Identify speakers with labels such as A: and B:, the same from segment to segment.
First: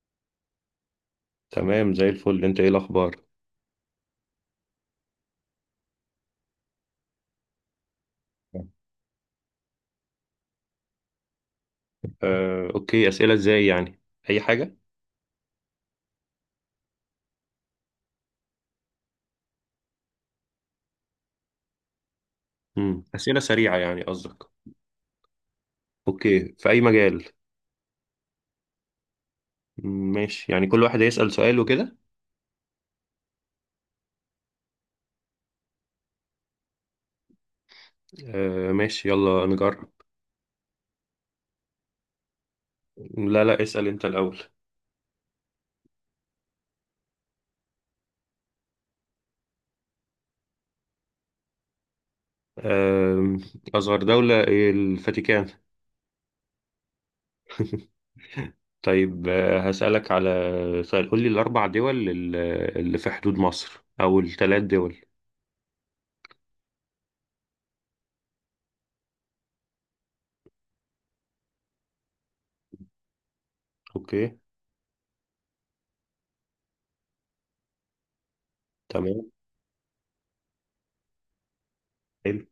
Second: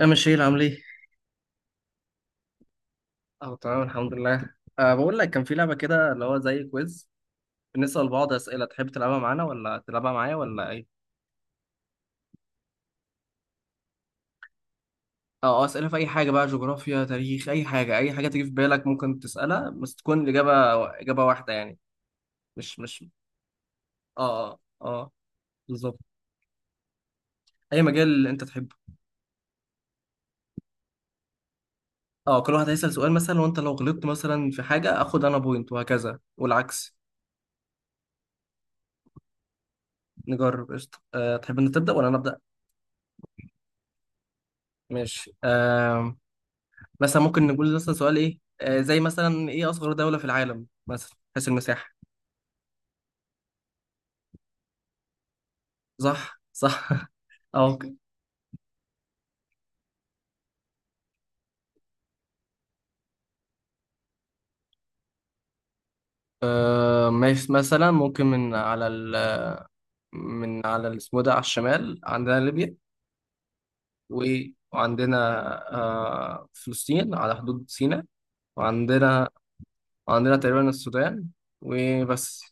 A: يا مشيل عامل ايه؟
B: تمام زي الفل. انت ايه الاخبار؟
A: اه، تمام الحمد لله. بقول لك كان في لعبة كده اللي هو زي كويز، بنسأل بعض أسئلة. تحب تلعبها معانا ولا تلعبها معايا ولا ايه؟
B: اوكي، اسئله ازاي يعني؟ اي حاجه.
A: اه، أسئلة في أي حاجة، بقى جغرافيا تاريخ أي حاجة، أي حاجة تيجي في بالك ممكن تسألها بس تكون الإجابة إجابة واحدة يعني. مش مش
B: اسئله سريعه يعني قصدك؟
A: اه اه اه، بالظبط.
B: اوكي، في اي مجال؟
A: أي مجال اللي أنت تحبه.
B: ماشي، يعني كل واحد هيسال سؤال وكده.
A: اه، كل واحد هيسأل سؤال مثلا، وأنت لو غلطت مثلا في حاجة آخد أنا بوينت وهكذا والعكس.
B: ماشي يلا نجرب.
A: نجرب قشطة. تحب أن تبدأ ولا أنا أبدأ؟
B: لا لا، اسال انت الاول.
A: ماشي. مثلا ممكن نقول مثلا سؤال ايه، زي مثلا ايه اصغر دولة في العالم مثلا حيث المساحة.
B: آم، اصغر دوله إيه؟ الفاتيكان.
A: صح صح. اه، ممكن.
B: طيب، هسالك على سؤال. قول لي الاربع دول اللي في حدود مصر، او الثلاث دول.
A: ماشي. مثلا ممكن من على اسمه ده على الشمال عندنا ليبيا.
B: اوكي.
A: وعندنا فلسطين على حدود سيناء. وعندنا
B: تمام.
A: تقريبا السودان وبس،
B: حلو.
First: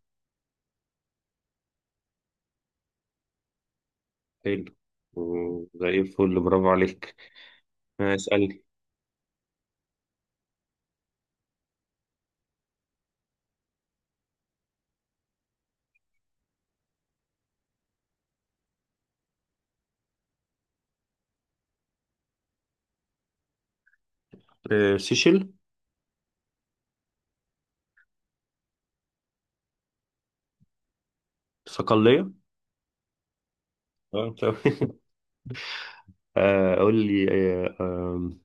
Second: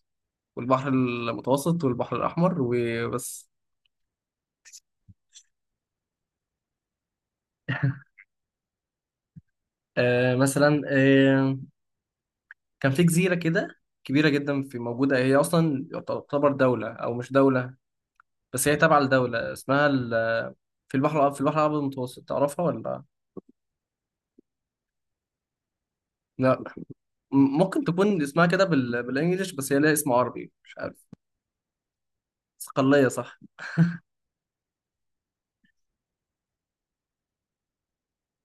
A: والبحر المتوسط والبحر الأحمر وبس.
B: حلو. زي الفل، برافو عليك. اسال.
A: آه مثلا آه، كان في جزيرة كده كبيرة جدا، في موجودة، هي أصلا تعتبر دولة أو مش دولة، بس هي تابعة لدولة اسمها في في البحر الأبيض المتوسط، تعرفها ولا؟
B: سيشل.
A: لا. ممكن تكون اسمها كده بالإنجليش، بس هي لها اسم عربي، مش عارف.
B: صقلية.
A: صقلية، صح.
B: تمام. قول لي. آه، آم،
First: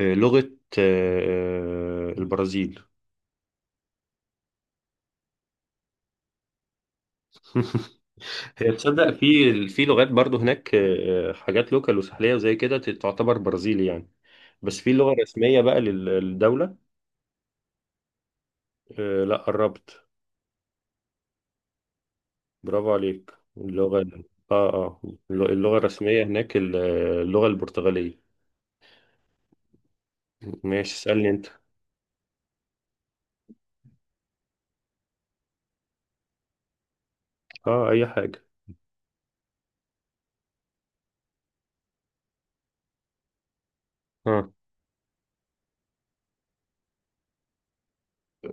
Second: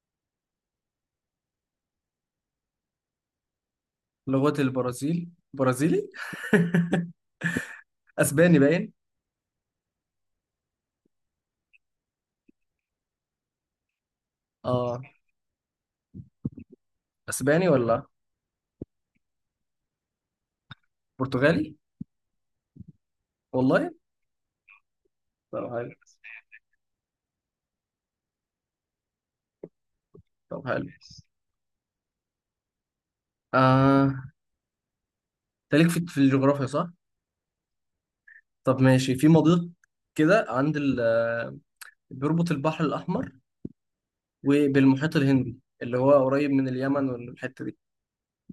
B: آه، لغة البرازيل.
A: لغة البرازيل برازيلي. أسباني
B: هي
A: باين.
B: تصدق، في لغات برضو هناك، حاجات لوكال وساحلية وزي كده، تعتبر برازيلي يعني. بس في
A: آه
B: لغة رسمية بقى للدولة.
A: أسباني ولا
B: لا، قربت.
A: برتغالي؟
B: برافو عليك
A: والله.
B: اللغة. اه اه.
A: طب
B: اللغة
A: حلو
B: الرسمية هناك اللغة البرتغالية.
A: طب حلو.
B: ماشي اسألني انت.
A: آه أنت ليك في الجغرافيا صح؟
B: اه اي حاجة.
A: طب ماشي. في مضيق كده عند بيربط البحر الأحمر
B: اه
A: وبالمحيط الهندي اللي هو قريب من اليمن والحتة دي.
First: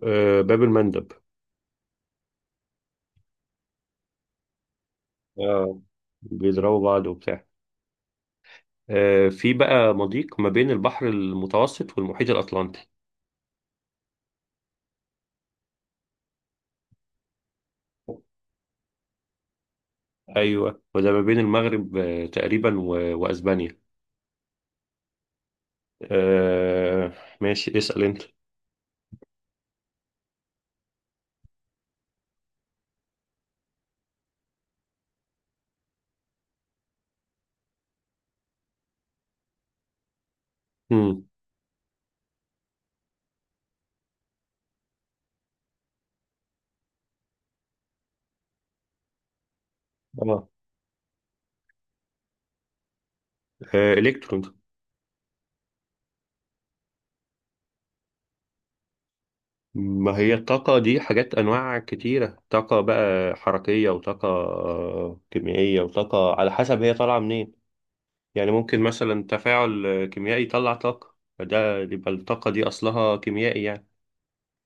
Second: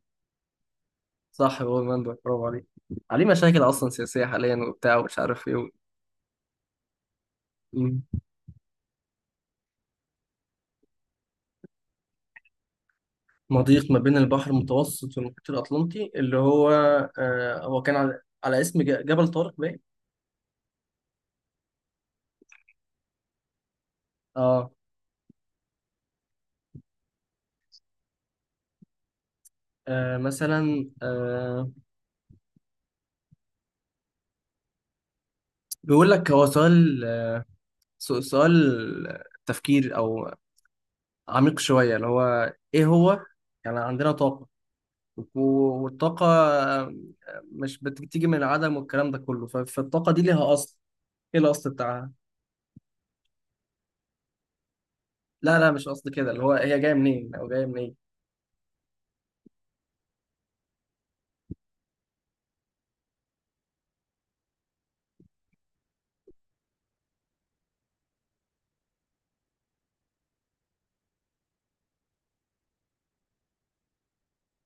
B: باب المندب.
A: صح، هو المنبع، برافو عليك. عليه مشاكل أصلا سياسية حاليا وبتاع ومش عارف إيه.
B: آه، بيضربوا بعض وبتاع.
A: مم.
B: في بقى مضيق ما بين البحر المتوسط والمحيط الأطلنطي.
A: مضيق ما بين البحر المتوسط والمحيط الأطلنطي اللي هو، هو كان على اسم جبل طارق باين.
B: أيوه، وده ما بين المغرب تقريبا و... وأسبانيا.
A: آه,
B: آه، ماشي اسأل أنت.
A: آه مثلا آه بيقول لك هو سؤال، سؤال تفكير أو
B: مم.
A: عميق شوية، اللي هو إيه هو يعني، عندنا طاقة والطاقة مش بتيجي من العدم والكلام ده كله. فالطاقة دي
B: اه
A: ليها أصل. إيه الأصل بتاعها؟
B: الكترون.
A: لا لا، مش قصد كده. اللي هو هي جاية منين أو جاية منين؟
B: ما هي الطاقة دي حاجات أنواع كتيرة: طاقة بقى حركية، وطاقة كيميائية، وطاقة على حسب هي طالعة منين. يعني ممكن مثلا تفاعل كيميائي يطلع طاقة، فده يبقى الطاقة دي أصلها كيميائي يعني.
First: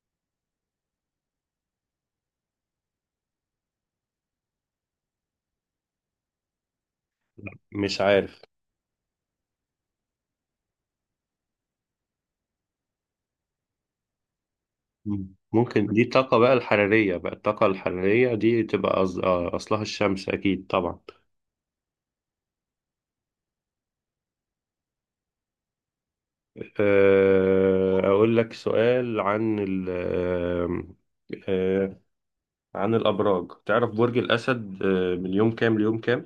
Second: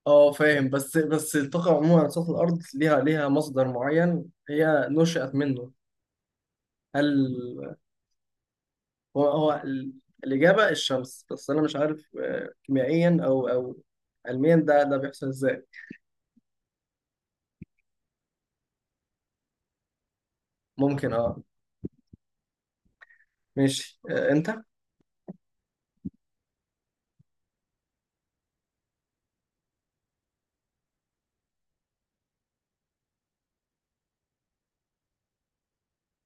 A: فاهم. بس الطاقة عموما على سطح الأرض ليها مصدر معين هي نشأت منه. هل
B: مش عارف.
A: هو هو الإجابة الشمس، بس أنا مش عارف كيميائيا أو علميا ده بيحصل
B: مم.
A: إزاي.
B: ممكن دي الطاقة بقى الحرارية، بقى الطاقة الحرارية دي تبقى أصلها الشمس أكيد طبعا.
A: ممكن. أه ماشي آه، أنت.
B: أقول لك سؤال آه، عن الأبراج. تعرف برج الأسد من يوم كام ليوم كام؟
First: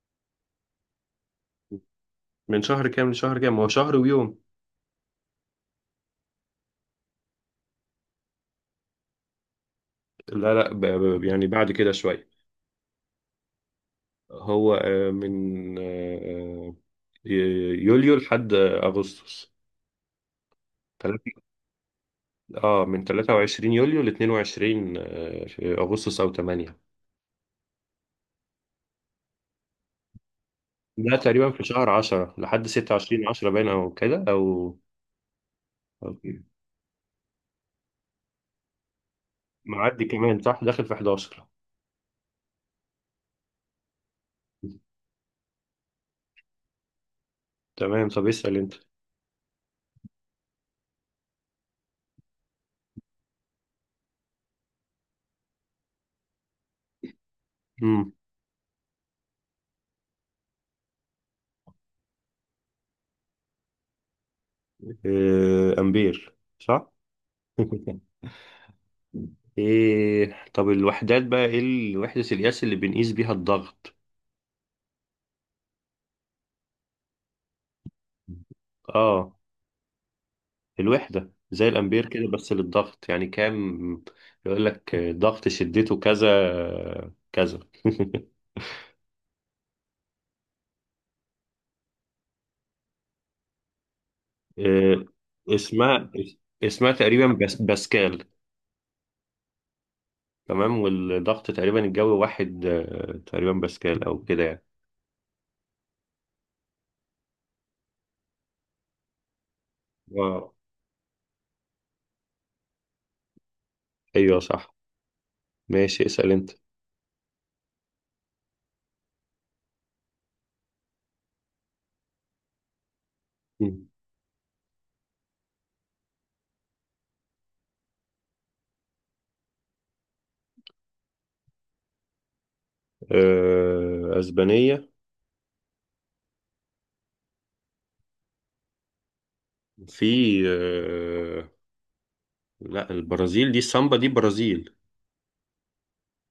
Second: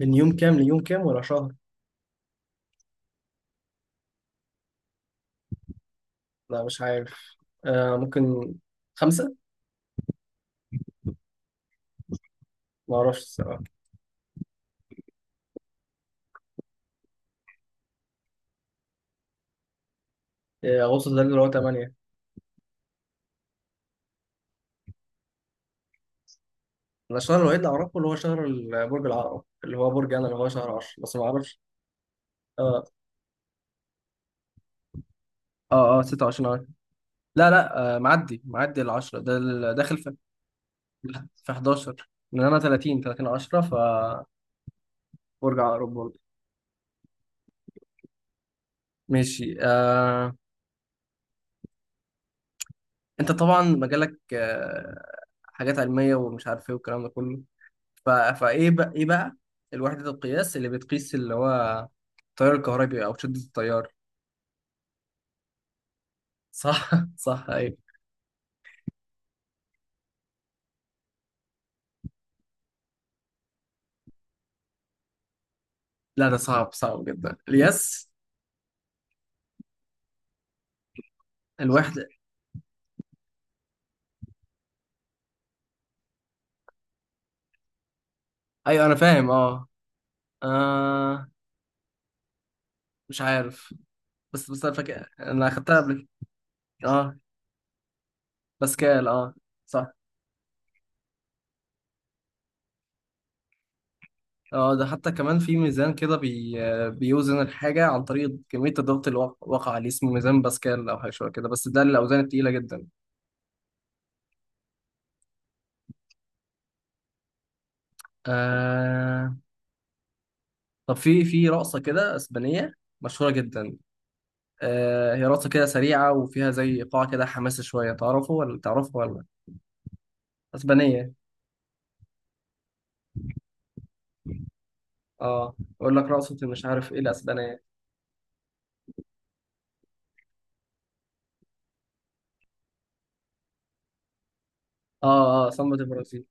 A: من يوم كام ليوم كام ولا شهر؟
B: من شهر كام لشهر كام؟ هو شهر ويوم.
A: لا مش عارف. ممكن خمسة.
B: لا لا، يعني بعد كده شوية.
A: ما اعرفش الصراحه.
B: هو من يوليو لحد أغسطس.
A: إيه، اغسطس ده اللي هو 8.
B: اه، من 23 يوليو ل 22 في اغسطس او 8.
A: انا الشهر الوحيد اللي اعرفه اللي هو شهر برج العقرب، اللي هو برج انا اللي هو شهر 10، بس
B: ده
A: ما
B: تقريبا
A: اعرفش.
B: في شهر 10 لحد
A: اه
B: 26 10 باين او كده او
A: اه اه،
B: أو كده.
A: 26 عارف. لا لا، معدي ال 10 ده داخل
B: معدي
A: في
B: كمان صح، داخل في 11.
A: 11. لان انا 30 10 فبرج عقرب برضه.
B: تمام، طب اسال انت.
A: ماشي. انت طبعا مجالك حاجات علميه، ومش عارف ايه والكلام ده كله.
B: امم.
A: فايه بقى ايه بقى الوحده القياس اللي بتقيس اللي هو التيار الكهربي او شده التيار.
B: امبير
A: صح.
B: صح.
A: صح ايوه.
B: ايه طب الوحدات بقى، ايه وحدة القياس اللي بنقيس بيها الضغط؟
A: لا ده صعب صعب جدا اليس.
B: اه، الوحدة زي
A: الوحدة.
B: الامبير كده، بس للضغط يعني كام؟ يقول لك ضغط شدته كذا كذا.
A: ايوه انا فاهم. اه آه مش عارف. بس انا
B: آه،
A: فاكر انا اخدتها قبل
B: اسمها
A: كده.
B: اسمها
A: اه،
B: تقريبا بس باسكال.
A: باسكال، اه، صح.
B: تمام، والضغط تقريبا الجوي واحد، تقريبا باسكال او كده يعني.
A: اه، ده حتى كمان في ميزان كده بيوزن الحاجة عن طريق كمية الضغط اللي وقع عليه، اسمه ميزان
B: آه،
A: باسكال أو حاجة شوية كده، بس ده للأوزان التقيلة جدا.
B: ايوه صح. ماشي اسأل انت.
A: آه... طب في رقصة كده أسبانية مشهورة جدا.
B: مم.
A: هي رقصة كده سريعة وفيها زي إيقاع كده حماسي شوية، تعرفه ولا تعرفه ولا؟ أسبانية.
B: اسبانية.
A: اه، اقول لك رقصة، مش عارف ايه الاسبانية.
B: في. آه، لا، البرازيل دي السامبا دي برازيل.
A: اه اه، سامبا دي برازيل.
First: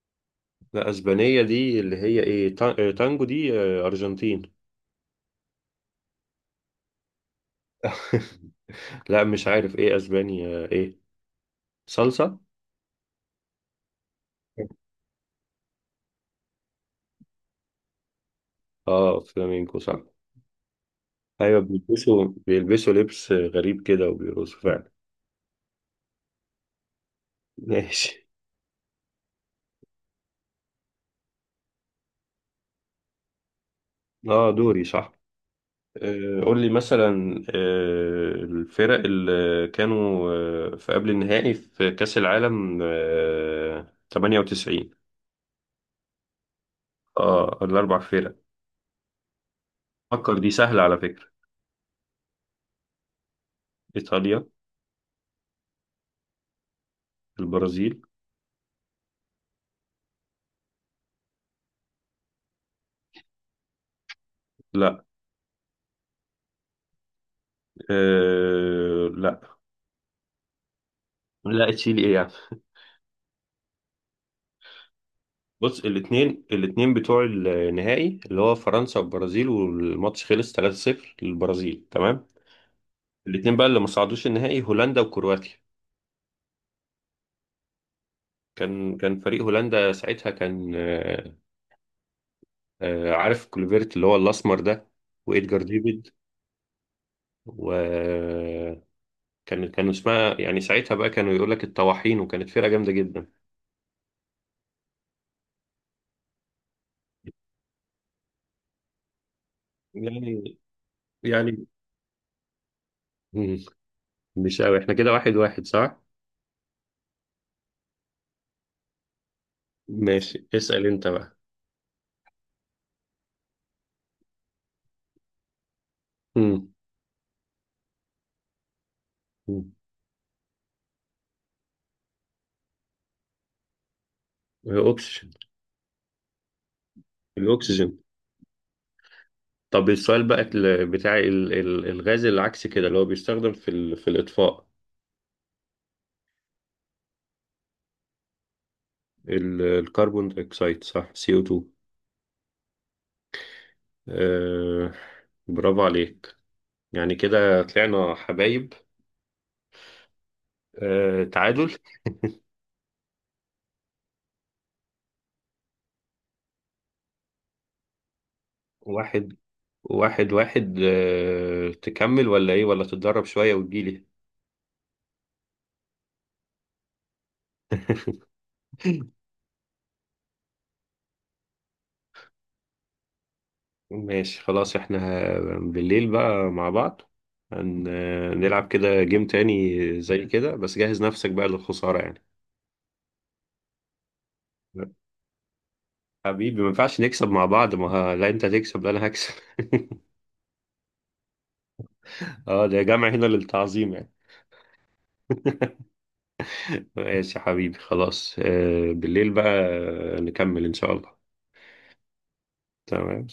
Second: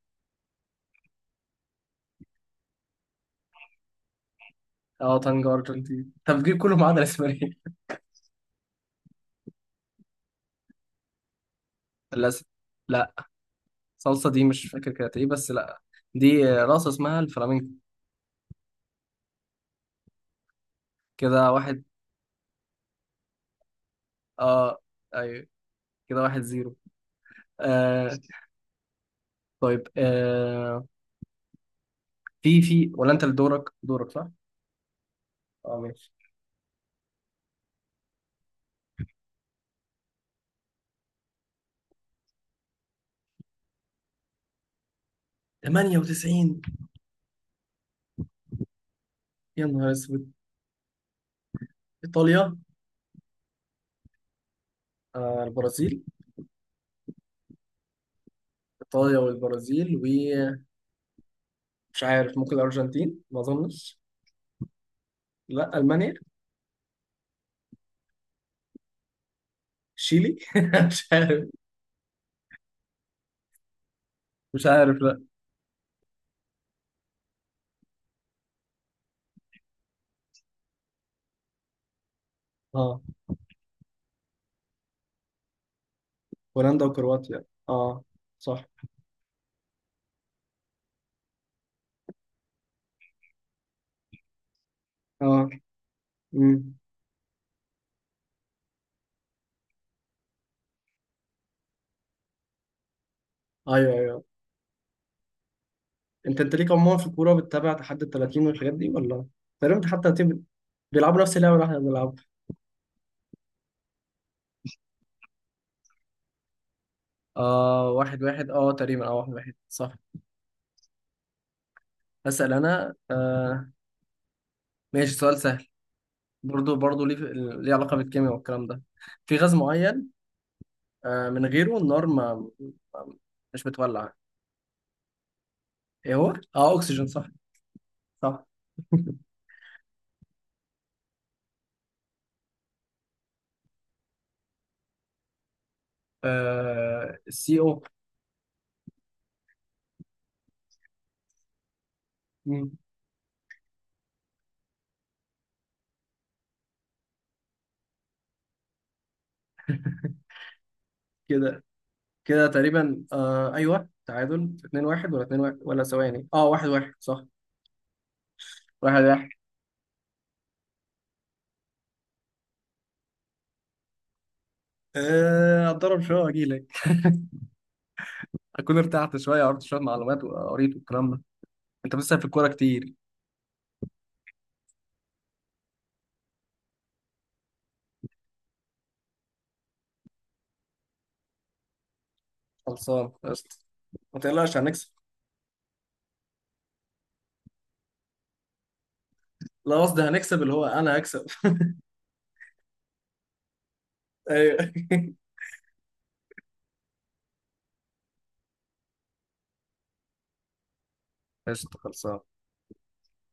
B: لا، اسبانية دي اللي هي ايه تانجو دي ارجنتين.
A: اه، تانجو ارجنتين. طب جيب كله ما عدا الاسبانية.
B: لا مش عارف ايه اسبانيا ايه. صلصة.
A: للاسف. لا، صلصة دي مش فاكر كانت ايه، بس لا، دي رقصة اسمها الفلامينكو.
B: اه فلامينكو صح.
A: كده
B: ايوه،
A: واحد.
B: بيلبسوا لبس غريب كده وبيرقصوا
A: اه
B: فعلا.
A: ايوه، كده واحد زيرو. آه
B: ماشي.
A: طيب. في في ولا انت اللي دورك صح؟
B: اه دوري صح.
A: اه ماشي.
B: قول لي مثلا الفرق اللي كانوا في قبل النهائي في كأس العالم 98.
A: 98.
B: اه الاربع فرق.
A: يا نهار اسود.
B: فكر، دي سهلة على فكرة.
A: ايطاليا.
B: ايطاليا.
A: البرازيل.
B: البرازيل.
A: ايطاليا والبرازيل، ومش عارف، ممكن الارجنتين، ما اظنش.
B: لا.
A: لا، المانيا.
B: آه لا.
A: شيلي. مش عارف.
B: لا تشيلي ايه يعني.
A: مش عارف لا.
B: بص، الاثنين بتوع النهائي اللي هو فرنسا والبرازيل، والماتش خلص 3-0 للبرازيل، تمام.
A: اه،
B: الاتنين بقى اللي ما صعدوش النهائي هولندا وكرواتيا.
A: هولندا وكرواتيا. اه صح.
B: كان فريق هولندا ساعتها كان، عارف كلوفيرت اللي هو الاسمر ده،
A: اه.
B: وإدجار ديفيد.
A: امم.
B: وكان كانوا اسمها يعني ساعتها بقى كانوا يقول لك الطواحين، وكانت فرقة جامدة جدا.
A: ايوه ايوه. انت ليك عموما في الكوره، بتتابع تحدي ال 30 والحاجات دي ولا؟ تقريبا تحدي 30.
B: يعني.
A: بيلعبوا نفس اللعبه اللي
B: يعني.
A: احنا بنلعبها.
B: مم. مش قوي، احنا كده واحد واحد صح؟
A: واحد واحد، اه تقريبا، اه واحد واحد، صح.
B: ماشي اسأل انت بقى.
A: هسأل انا. ماشي. سؤال سهل.
B: مم.
A: برضو ليه علاقة بالكيمياء والكلام ده. في غاز
B: مم.
A: معين، من غيره النار ما- مش بتولع.
B: الاكسجين.
A: ايه هو؟ اه، اكسجين صح.
B: الاكسجين.
A: صح.
B: طب السؤال بقى الغاز العكسي كده اللي هو بيستخدم في الاطفاء.
A: سي O.
B: الكربون دايوكسيد صح CO2.
A: مم.
B: آه برافو عليك. يعني كده طلعنا حبايب. آه
A: كده
B: تعادل
A: كده تقريبا، ايوه تعادل 2 1، ولا 2 1، ولا ثواني، اه 1 1 صح، 1 1.
B: واحد واحد. واحد. آه تكمل ولا ايه، ولا تتدرب شوية وتجيلي؟
A: اتضرب شويه واجي لك. اكون ارتحت شويه، عرفت شويه معلومات وقريت والكلام ده. انت بتسأل في الكوره كتير.
B: ماشي خلاص، احنا بالليل بقى مع بعض هن- هنلعب كده جيم تاني زي كده، بس جهز نفسك بقى للخسارة يعني.
A: خلصان قشطه، ما تقلقش هنكسب.
B: حبيبي ما ينفعش نكسب مع بعض، ما ه- لا انت تكسب، لا انا هكسب.
A: لا قصدي هنكسب اللي هو انا هكسب.
B: اه ده يا جماعة هنا للتعظيم يعني.
A: ايوه.
B: ماشي يا حبيبي خلاص، بالليل بقى نكمل إن شاء الله.
A: قشطه خلصان.
B: تمام.